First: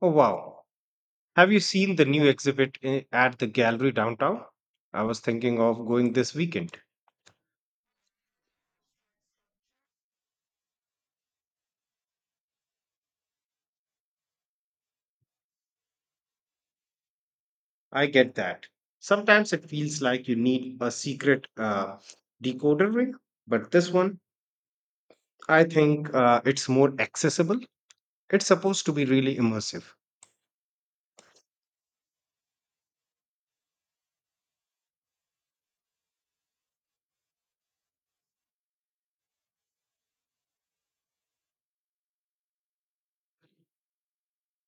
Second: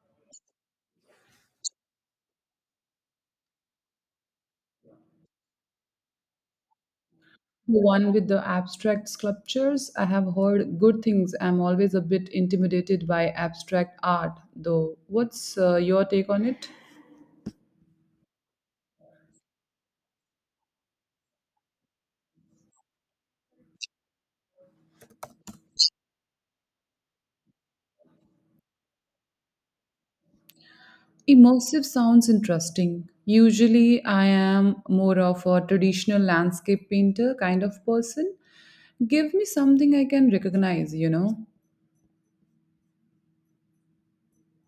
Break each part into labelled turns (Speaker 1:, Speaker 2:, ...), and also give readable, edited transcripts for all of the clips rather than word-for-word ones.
Speaker 1: Oh, wow. Have you seen the new exhibit at the gallery downtown? I was thinking of going this weekend.
Speaker 2: The one with the abstract sculptures, I have heard good things. I'm always a bit intimidated by abstract art, though. What's your take on it?
Speaker 1: I get that. Sometimes it feels like you need a secret decoder ring, but this one, I think it's more accessible. It's supposed to be really immersive.
Speaker 2: Immersive sounds interesting. Usually, I am more of a traditional landscape painter kind of person. Give me something I can recognize, you know?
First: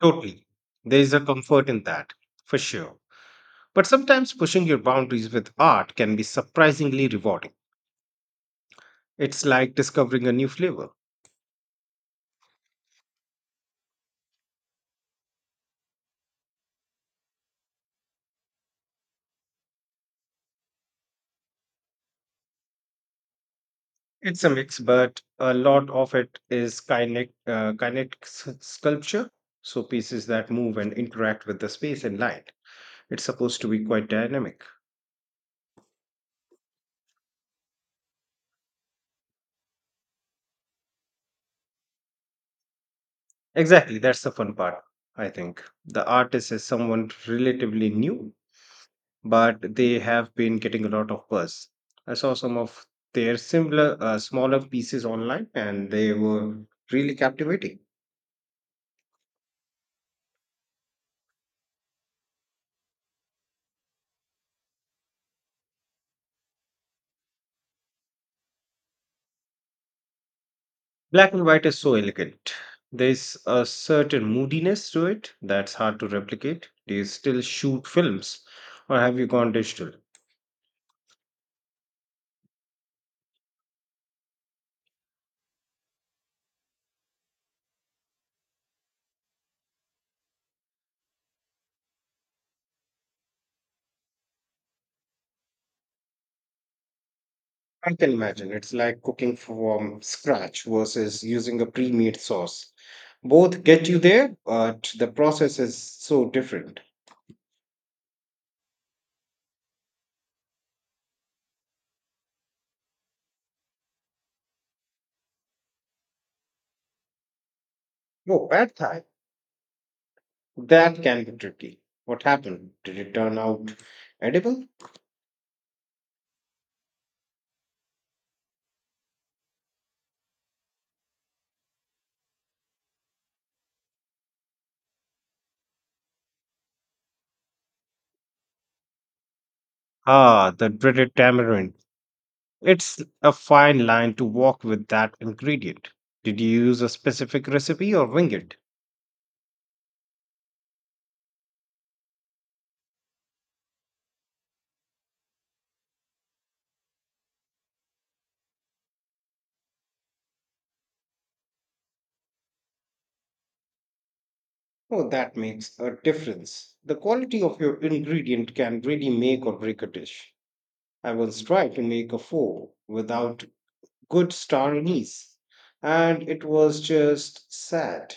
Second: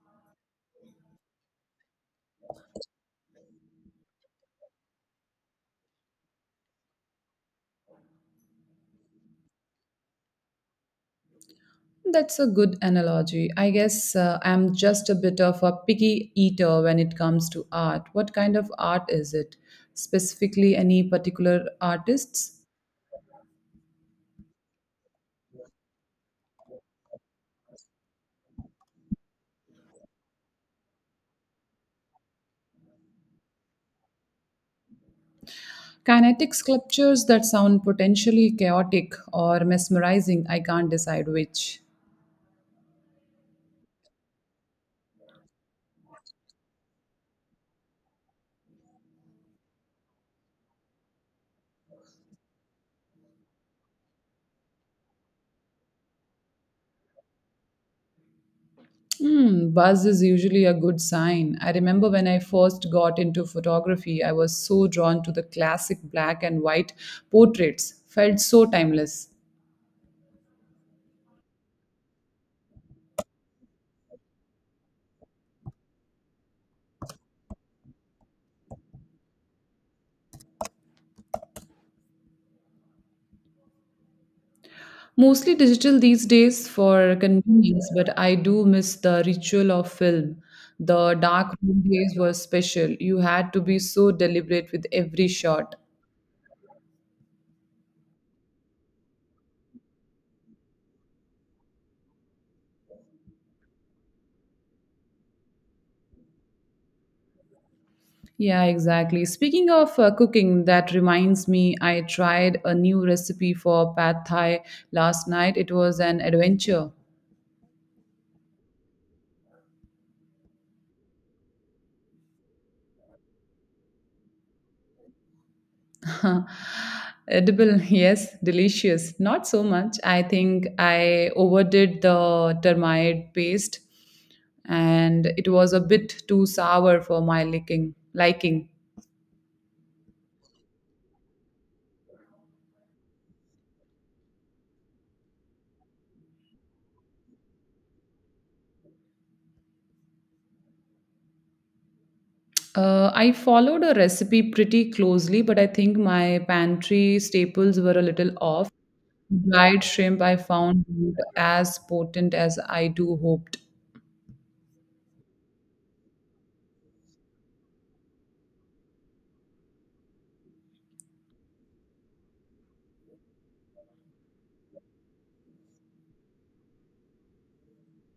Speaker 1: Totally. There is a comfort in that, for sure. But sometimes pushing your boundaries with art can be surprisingly rewarding. It's like discovering a new flavor.
Speaker 2: That's a good analogy. I guess I'm just a bit of a picky eater when it comes to art. What kind of art is it? Specifically, any particular artists?
Speaker 1: It's a mix, but a lot of it is kinetic, sculpture, so pieces that move and interact with the space and light. It's supposed to be quite dynamic.
Speaker 2: Kinetic sculptures that sound potentially chaotic or mesmerizing, I can't decide which.
Speaker 1: Exactly, that's the fun part, I think. The artist is someone relatively new, but they have been getting a lot of buzz. I saw some of their smaller pieces online, and they were really captivating.
Speaker 2: Mm, buzz is usually a good sign. I remember when I first got into photography, I was so drawn to the classic black and white portraits, felt so timeless.
Speaker 1: Black and white is so elegant. There's a certain moodiness to it that's hard to replicate. Do you still shoot films or have you gone digital?
Speaker 2: Mostly digital these days for convenience, but I do miss the ritual of film. The dark room days were special. You had to be so deliberate with every shot.
Speaker 1: I can imagine. It's like cooking from scratch versus using a pre made sauce. Both get you there, but the process is so different.
Speaker 2: Yeah, exactly. Speaking of cooking, that reminds me, I tried a new recipe for pad thai last night. It was an adventure.
Speaker 1: Oh, pad thai. That can be tricky. What happened? Did it turn out edible?
Speaker 2: Edible, yes, delicious. Not so much. I think I overdid the termite paste and it was a bit too sour for my liking.
Speaker 1: Ah, the dreaded tamarind. It's a fine line to walk with that ingredient. Did you use a specific recipe or wing it?
Speaker 2: I followed a recipe pretty closely, but I think my pantry staples were a little off. Dried shrimp I found not as potent as I do hoped.
Speaker 1: Oh, that makes a difference. The quality of your ingredient can really make or break a dish. I once tried to make a pho without good star anise, and it was just sad.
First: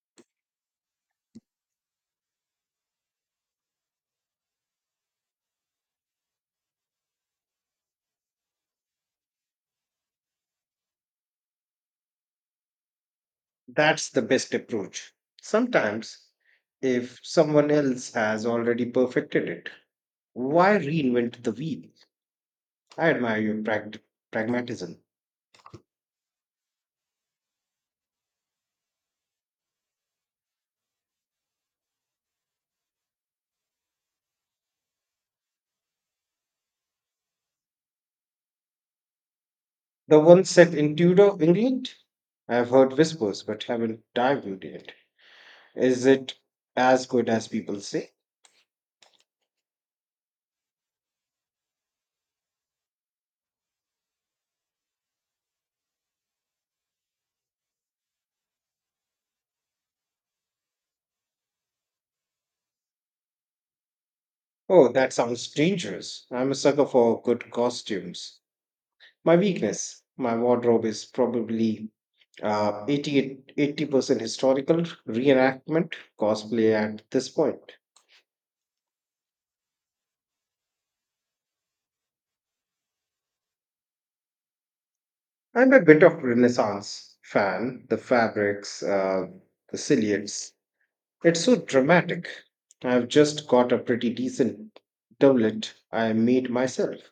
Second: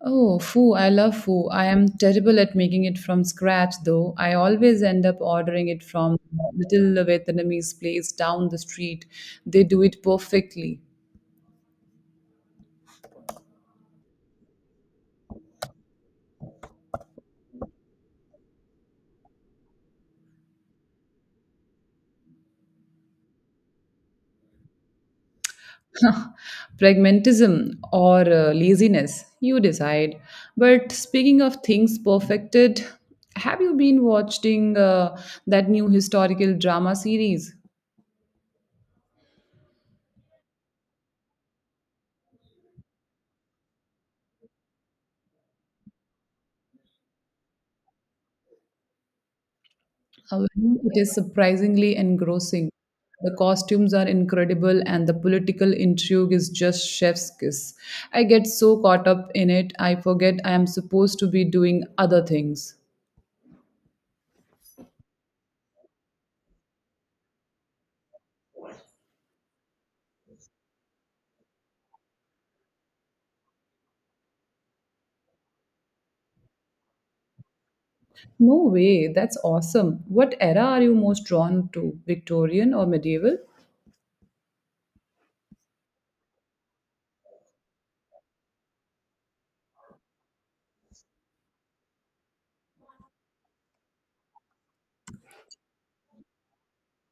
Speaker 2: Oh, foo, I love foo. I am terrible at making it from scratch though. I always end up ordering it from the little Vietnamese place down the street. They do it perfectly.
Speaker 1: That's the best approach. Sometimes, if someone else has already perfected it, why reinvent the wheel? I admire your pragmatism.
Speaker 2: Pragmatism or laziness, you decide. But speaking of things perfected, have you been watching that new historical drama series?
Speaker 1: The one set in Tudor England? I've heard whispers but haven't dived into it. Is it as good as people say?
Speaker 2: However, it is surprisingly engrossing. The costumes are incredible, and the political intrigue is just chef's kiss. I get so caught up in it, I forget I am supposed to be doing other things.
Speaker 1: Oh, that sounds dangerous. I'm a sucker for good costumes. My weakness, my wardrobe is probably 80% historical reenactment cosplay at this point.
Speaker 2: No way, that's awesome. What era are you most drawn to, Victorian or medieval?
Speaker 1: I'm a bit of Renaissance fan. The fabrics, the silhouettes. It's so dramatic. I've just got a pretty decent doublet I made myself.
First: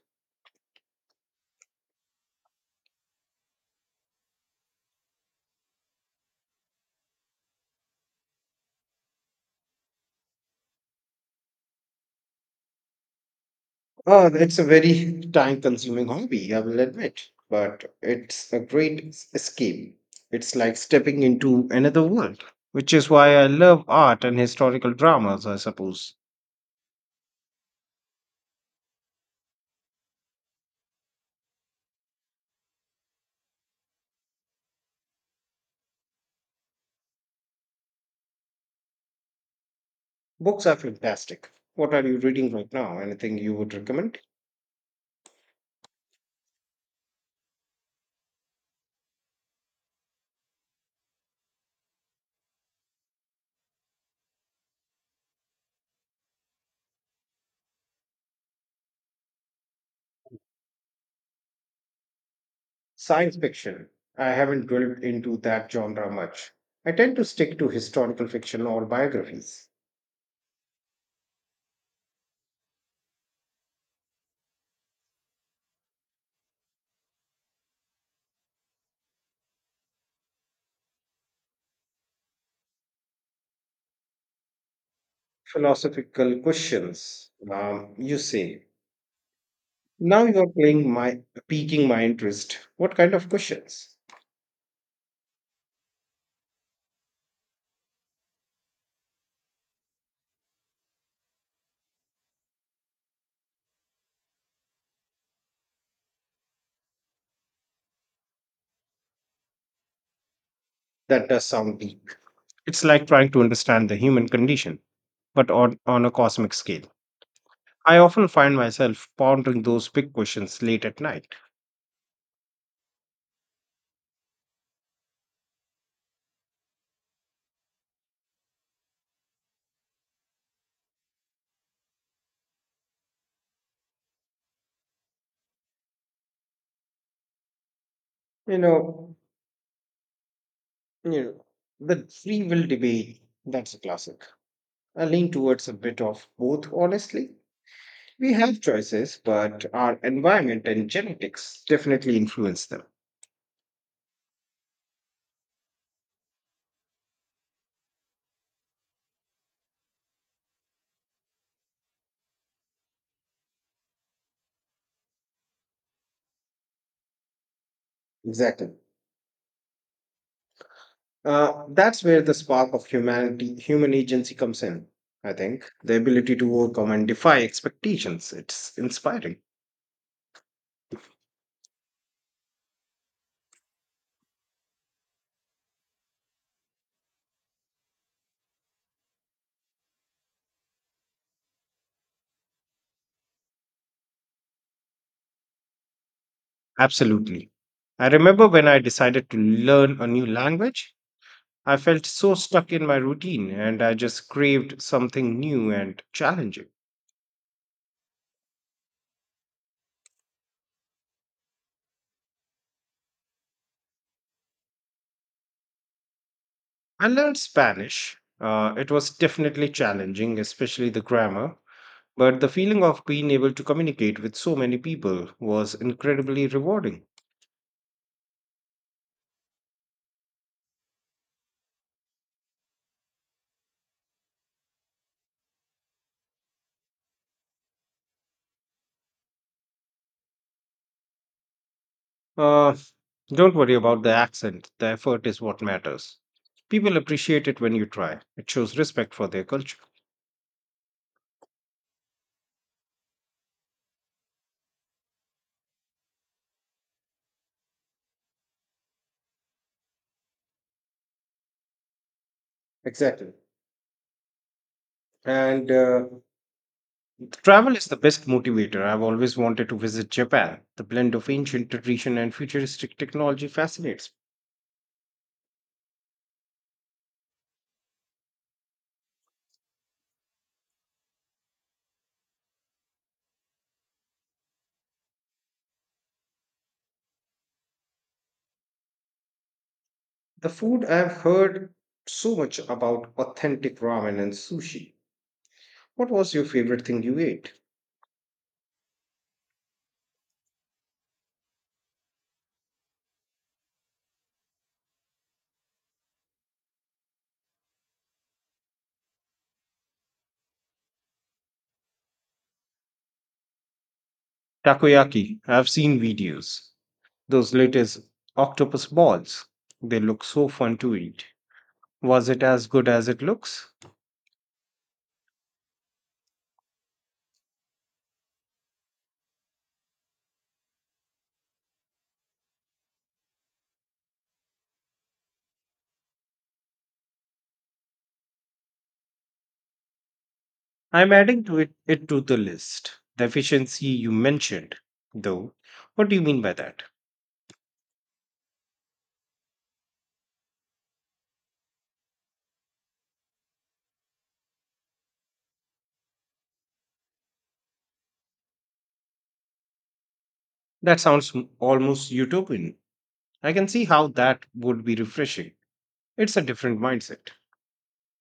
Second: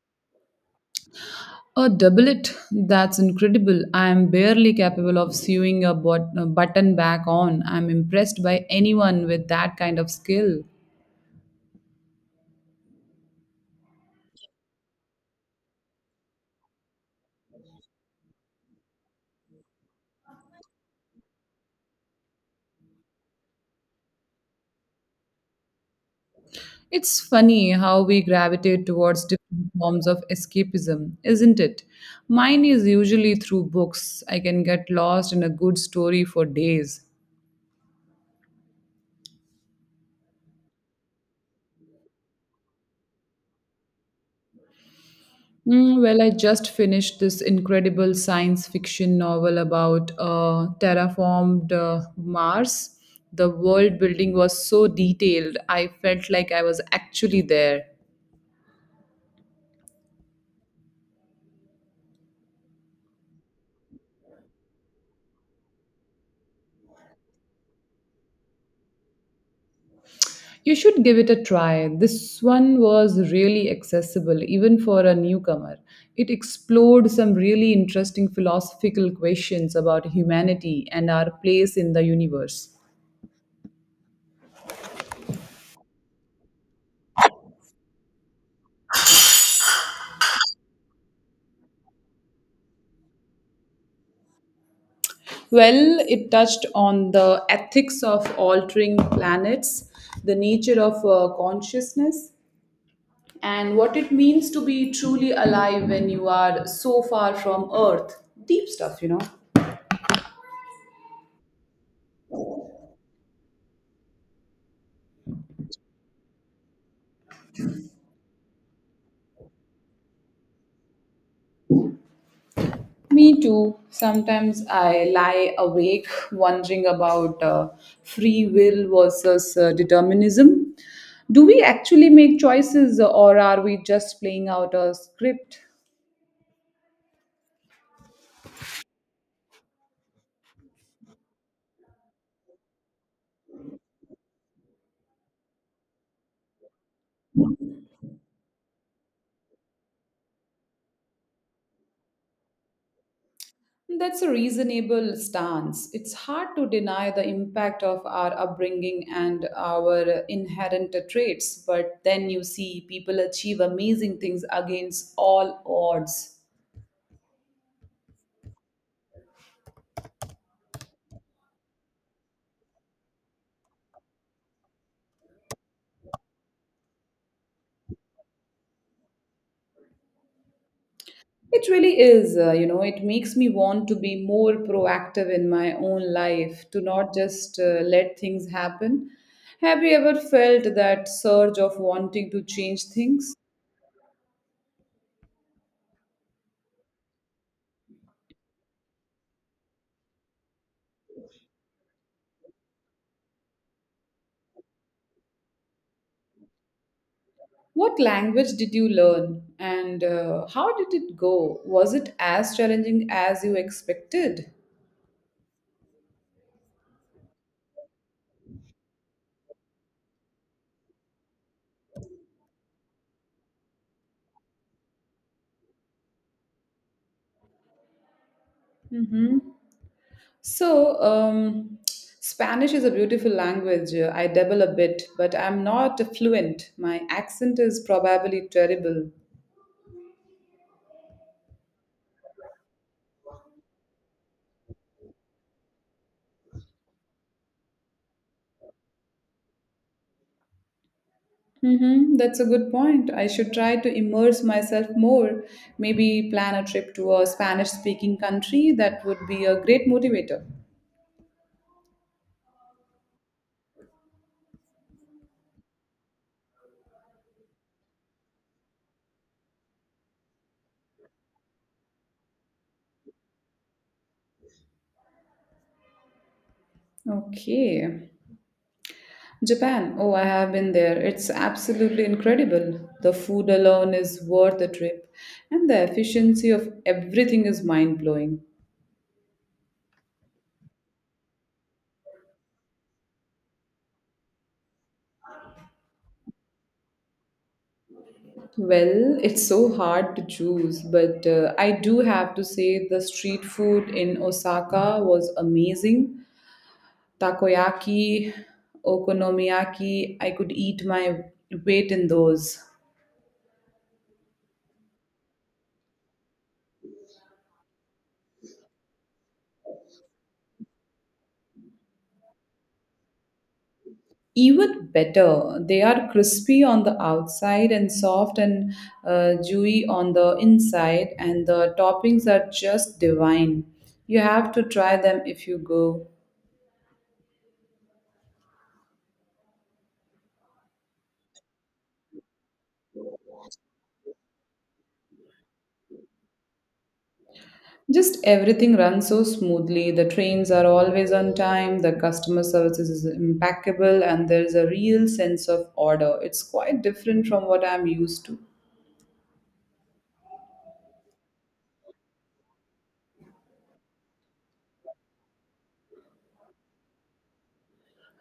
Speaker 2: A doublet. That's incredible. I am barely capable of sewing a button back on. I'm impressed by anyone with that kind of skill.
Speaker 1: Oh, it's a very time consuming hobby, I will admit, but it's a great escape. It's like stepping into another world, which is why I love art and historical dramas, I suppose.
Speaker 2: It's funny how we gravitate towards different forms of escapism, isn't it? Mine is usually through books. I can get lost in a good story for days.
Speaker 1: Books are fantastic. What are you reading right now? Anything you would recommend?
Speaker 2: Mm, well, I just finished this incredible science fiction novel about terraformed Mars. The world building was so detailed, I felt like I was actually there.
Speaker 1: Science fiction. I haven't delved into that genre much. I tend to stick to historical fiction or biographies.
Speaker 2: You should give it a try. This one was really accessible, even for a newcomer. It explored some really interesting philosophical questions about humanity and our place in the universe.
Speaker 1: Philosophical questions, you say. Now you are playing my piquing my interest. What kind of questions?
Speaker 2: Well, it touched on the ethics of altering planets, the nature of consciousness, and what it means to be truly alive when you are so far from Earth. Deep stuff, you know.
Speaker 1: That does sound deep. It's like trying to understand the human condition, but on a cosmic scale. I often find myself pondering those big questions late at night.
Speaker 2: Me too. Sometimes I lie awake wondering about free will versus determinism. Do we actually make choices or are we just playing out a script?
Speaker 1: You know, you know, the free will debate, that's a classic. I lean towards a bit of both, honestly. We have choices, but our environment and genetics definitely influence them.
Speaker 2: That's a reasonable stance. It's hard to deny the impact of our upbringing and our inherent traits, but then you see people achieve amazing things against all odds.
Speaker 1: Exactly. That's where the human agency comes in, I think. The ability to overcome and defy expectations. It's inspiring.
Speaker 2: It really is, it makes me want to be more proactive in my own life, to not just let things happen. Have you ever felt that surge of wanting to change things?
Speaker 1: Absolutely. I remember when I decided to learn a new language, I felt so stuck in my routine and I just craved something new and challenging.
Speaker 2: What language did you learn and how did it go? Was it as challenging as you expected?
Speaker 1: I learned Spanish. It was definitely challenging, especially the grammar, but the feeling of being able to communicate with so many people was incredibly rewarding.
Speaker 2: Mm-hmm. So, Spanish is a beautiful language. I dabble a bit, but I'm not fluent. My accent is probably terrible.
Speaker 1: Uh, don't worry about the accent, the effort is what matters. People appreciate it when you try, it shows respect for their culture.
Speaker 2: Mm-hmm. That's a good point. I should try to immerse myself more. Maybe plan a trip to a Spanish speaking country. That would be a great motivator.
Speaker 1: Exactly. And travel is the best motivator. I've always wanted to visit Japan. The blend of ancient tradition and futuristic technology fascinates.
Speaker 2: Okay. Japan. Oh, I have been there. It's absolutely incredible. The food alone is worth the trip, and the efficiency of everything is mind blowing.
Speaker 1: The food, I've heard so much about authentic ramen and sushi. What was your favorite thing you ate?
Speaker 2: Well, it's so hard to choose, but I do have to say the street food in Osaka was amazing. Takoyaki, okonomiyaki. I could eat my weight in those.
Speaker 1: Takoyaki, I've seen videos. Those latest octopus balls, they look so fun to eat. Was it as good as it looks?
Speaker 2: Even better, they are crispy on the outside and soft and dewy on the inside, and the toppings are just divine. You have to try them if you go.
Speaker 1: I'm adding it to the list. The efficiency you mentioned, though, what do you mean by that?
Speaker 2: Just everything runs so smoothly. The trains are always on time, the customer service is impeccable, and there's a real sense of order. It's quite different from what I'm used to.
Speaker 1: That sounds almost utopian. I can see how that would be refreshing. It's a different mindset.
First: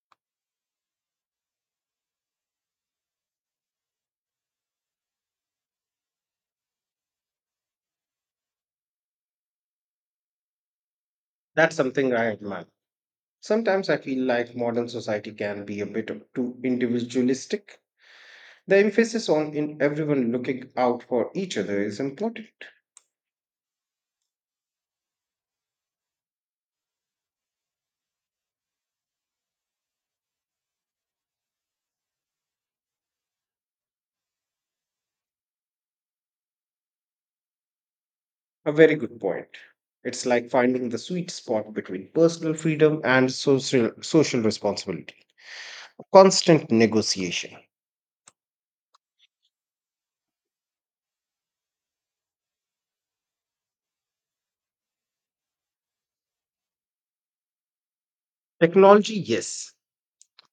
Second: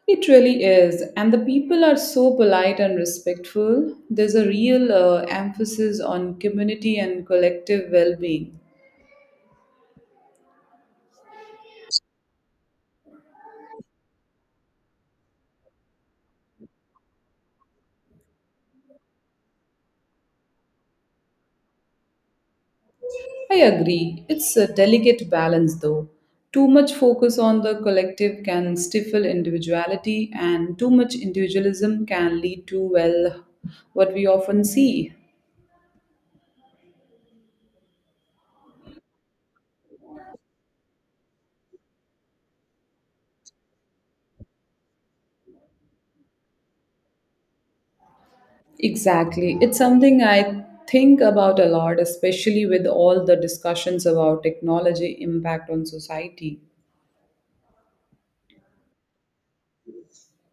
Speaker 2: It really is. And the people are so polite and respectful. There's a real emphasis on community and collective well being.
Speaker 1: That's something I admire. Sometimes I feel like modern society can be a bit too individualistic. The emphasis on in everyone looking out for each other is important.
Speaker 2: I agree. It's a delicate balance, though. Too much focus on the collective can stifle individuality, and too much individualism can lead to, well, what we often see.
Speaker 1: A very good point. It's like finding the sweet spot between personal freedom and social responsibility. A constant negotiation.
Speaker 2: Exactly. It's something I think about a lot, especially with all the discussions about technology impact on society.
Speaker 1: Technology, yes,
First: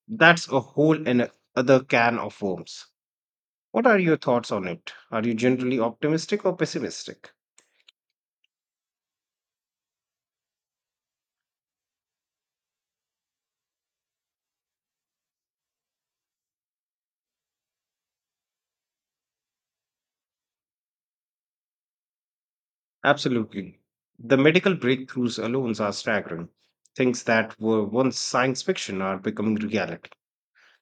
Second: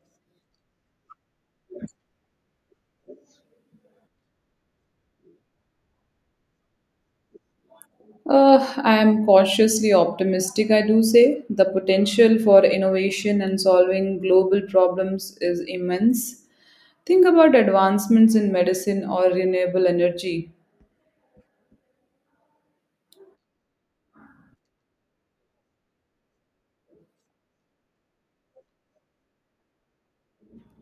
Speaker 1: that's a whole and other can of worms. What are your thoughts on it? Are you generally optimistic or pessimistic?
Speaker 2: I am cautiously optimistic, I do say. The potential for innovation and solving global problems is immense. Think about advancements in medicine or renewable energy.
Speaker 1: Absolutely. The medical breakthroughs alone are staggering. Things that were once science fiction are becoming reality.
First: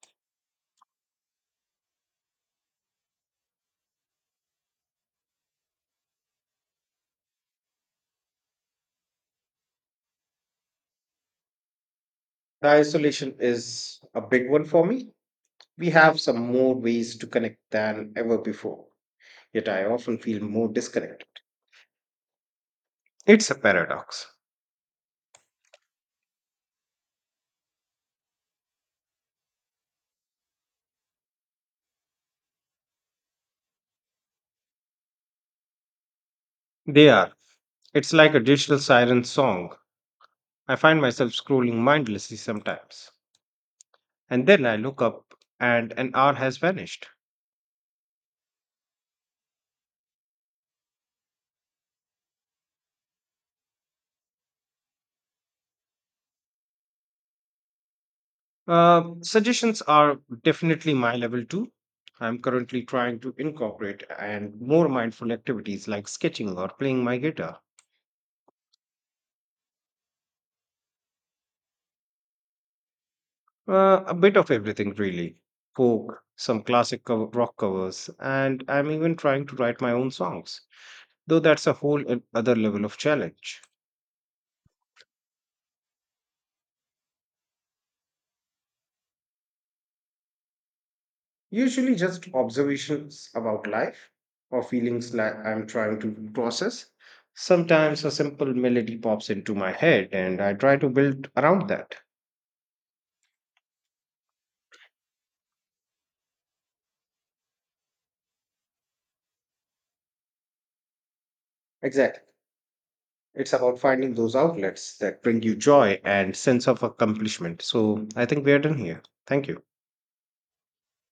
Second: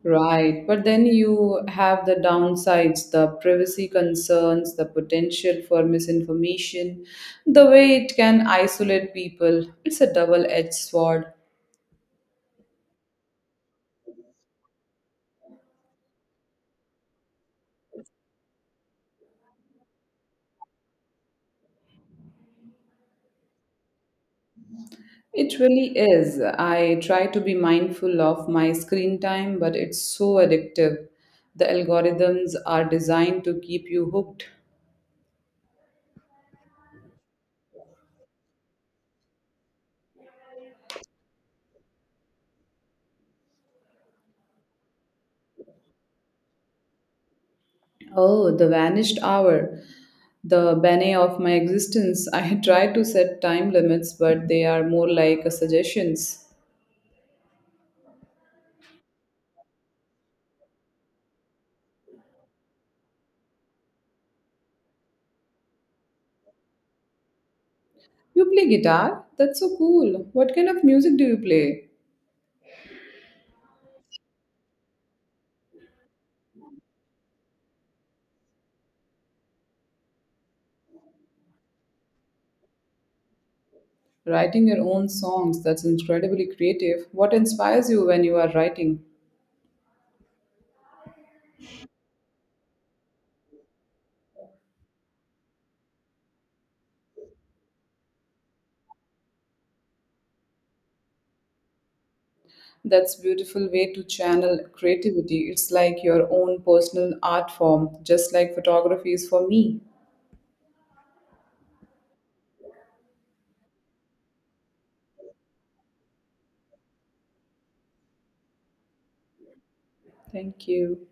Speaker 2: Right, but then you have the downsides, the privacy concerns, the potential for misinformation, the way it can isolate people. It's a double edged sword.
Speaker 1: The isolation is a big one for me. We have some more ways to connect than ever before, yet I often feel more disconnected. It's a paradox.
Speaker 2: It really is. I try to be mindful of my screen time, but it's so addictive. The algorithms are designed to keep you hooked.
Speaker 1: They are. It's like a digital siren song. I find myself scrolling mindlessly sometimes, and then I look up and an hour has vanished.
Speaker 2: Oh, the vanished hour, the bane of my existence. I try to set time limits, but they are more like suggestions.
Speaker 1: Suggestions are definitely my level too. I'm currently trying to incorporate and more mindful activities like sketching or playing my guitar.
Speaker 2: You play guitar? That's so cool. What kind of music do you play?
Speaker 1: A bit of everything, really. Folk, some rock covers, and I'm even trying to write my own songs, though that's a whole other level of challenge.
Speaker 2: Writing your own songs, that's incredibly creative. What inspires you when you are writing?
Speaker 1: Usually just observations about life or feelings like I'm trying to process. Sometimes a simple melody pops into my head and I try to build around that.
Speaker 2: That's beautiful way to channel creativity. It's like your own personal art form, just like photography is for me.
Speaker 1: Exactly. It's about finding those outlets that bring you joy and sense of accomplishment. So I think we are done here. Thank you.
Speaker 2: Thank you.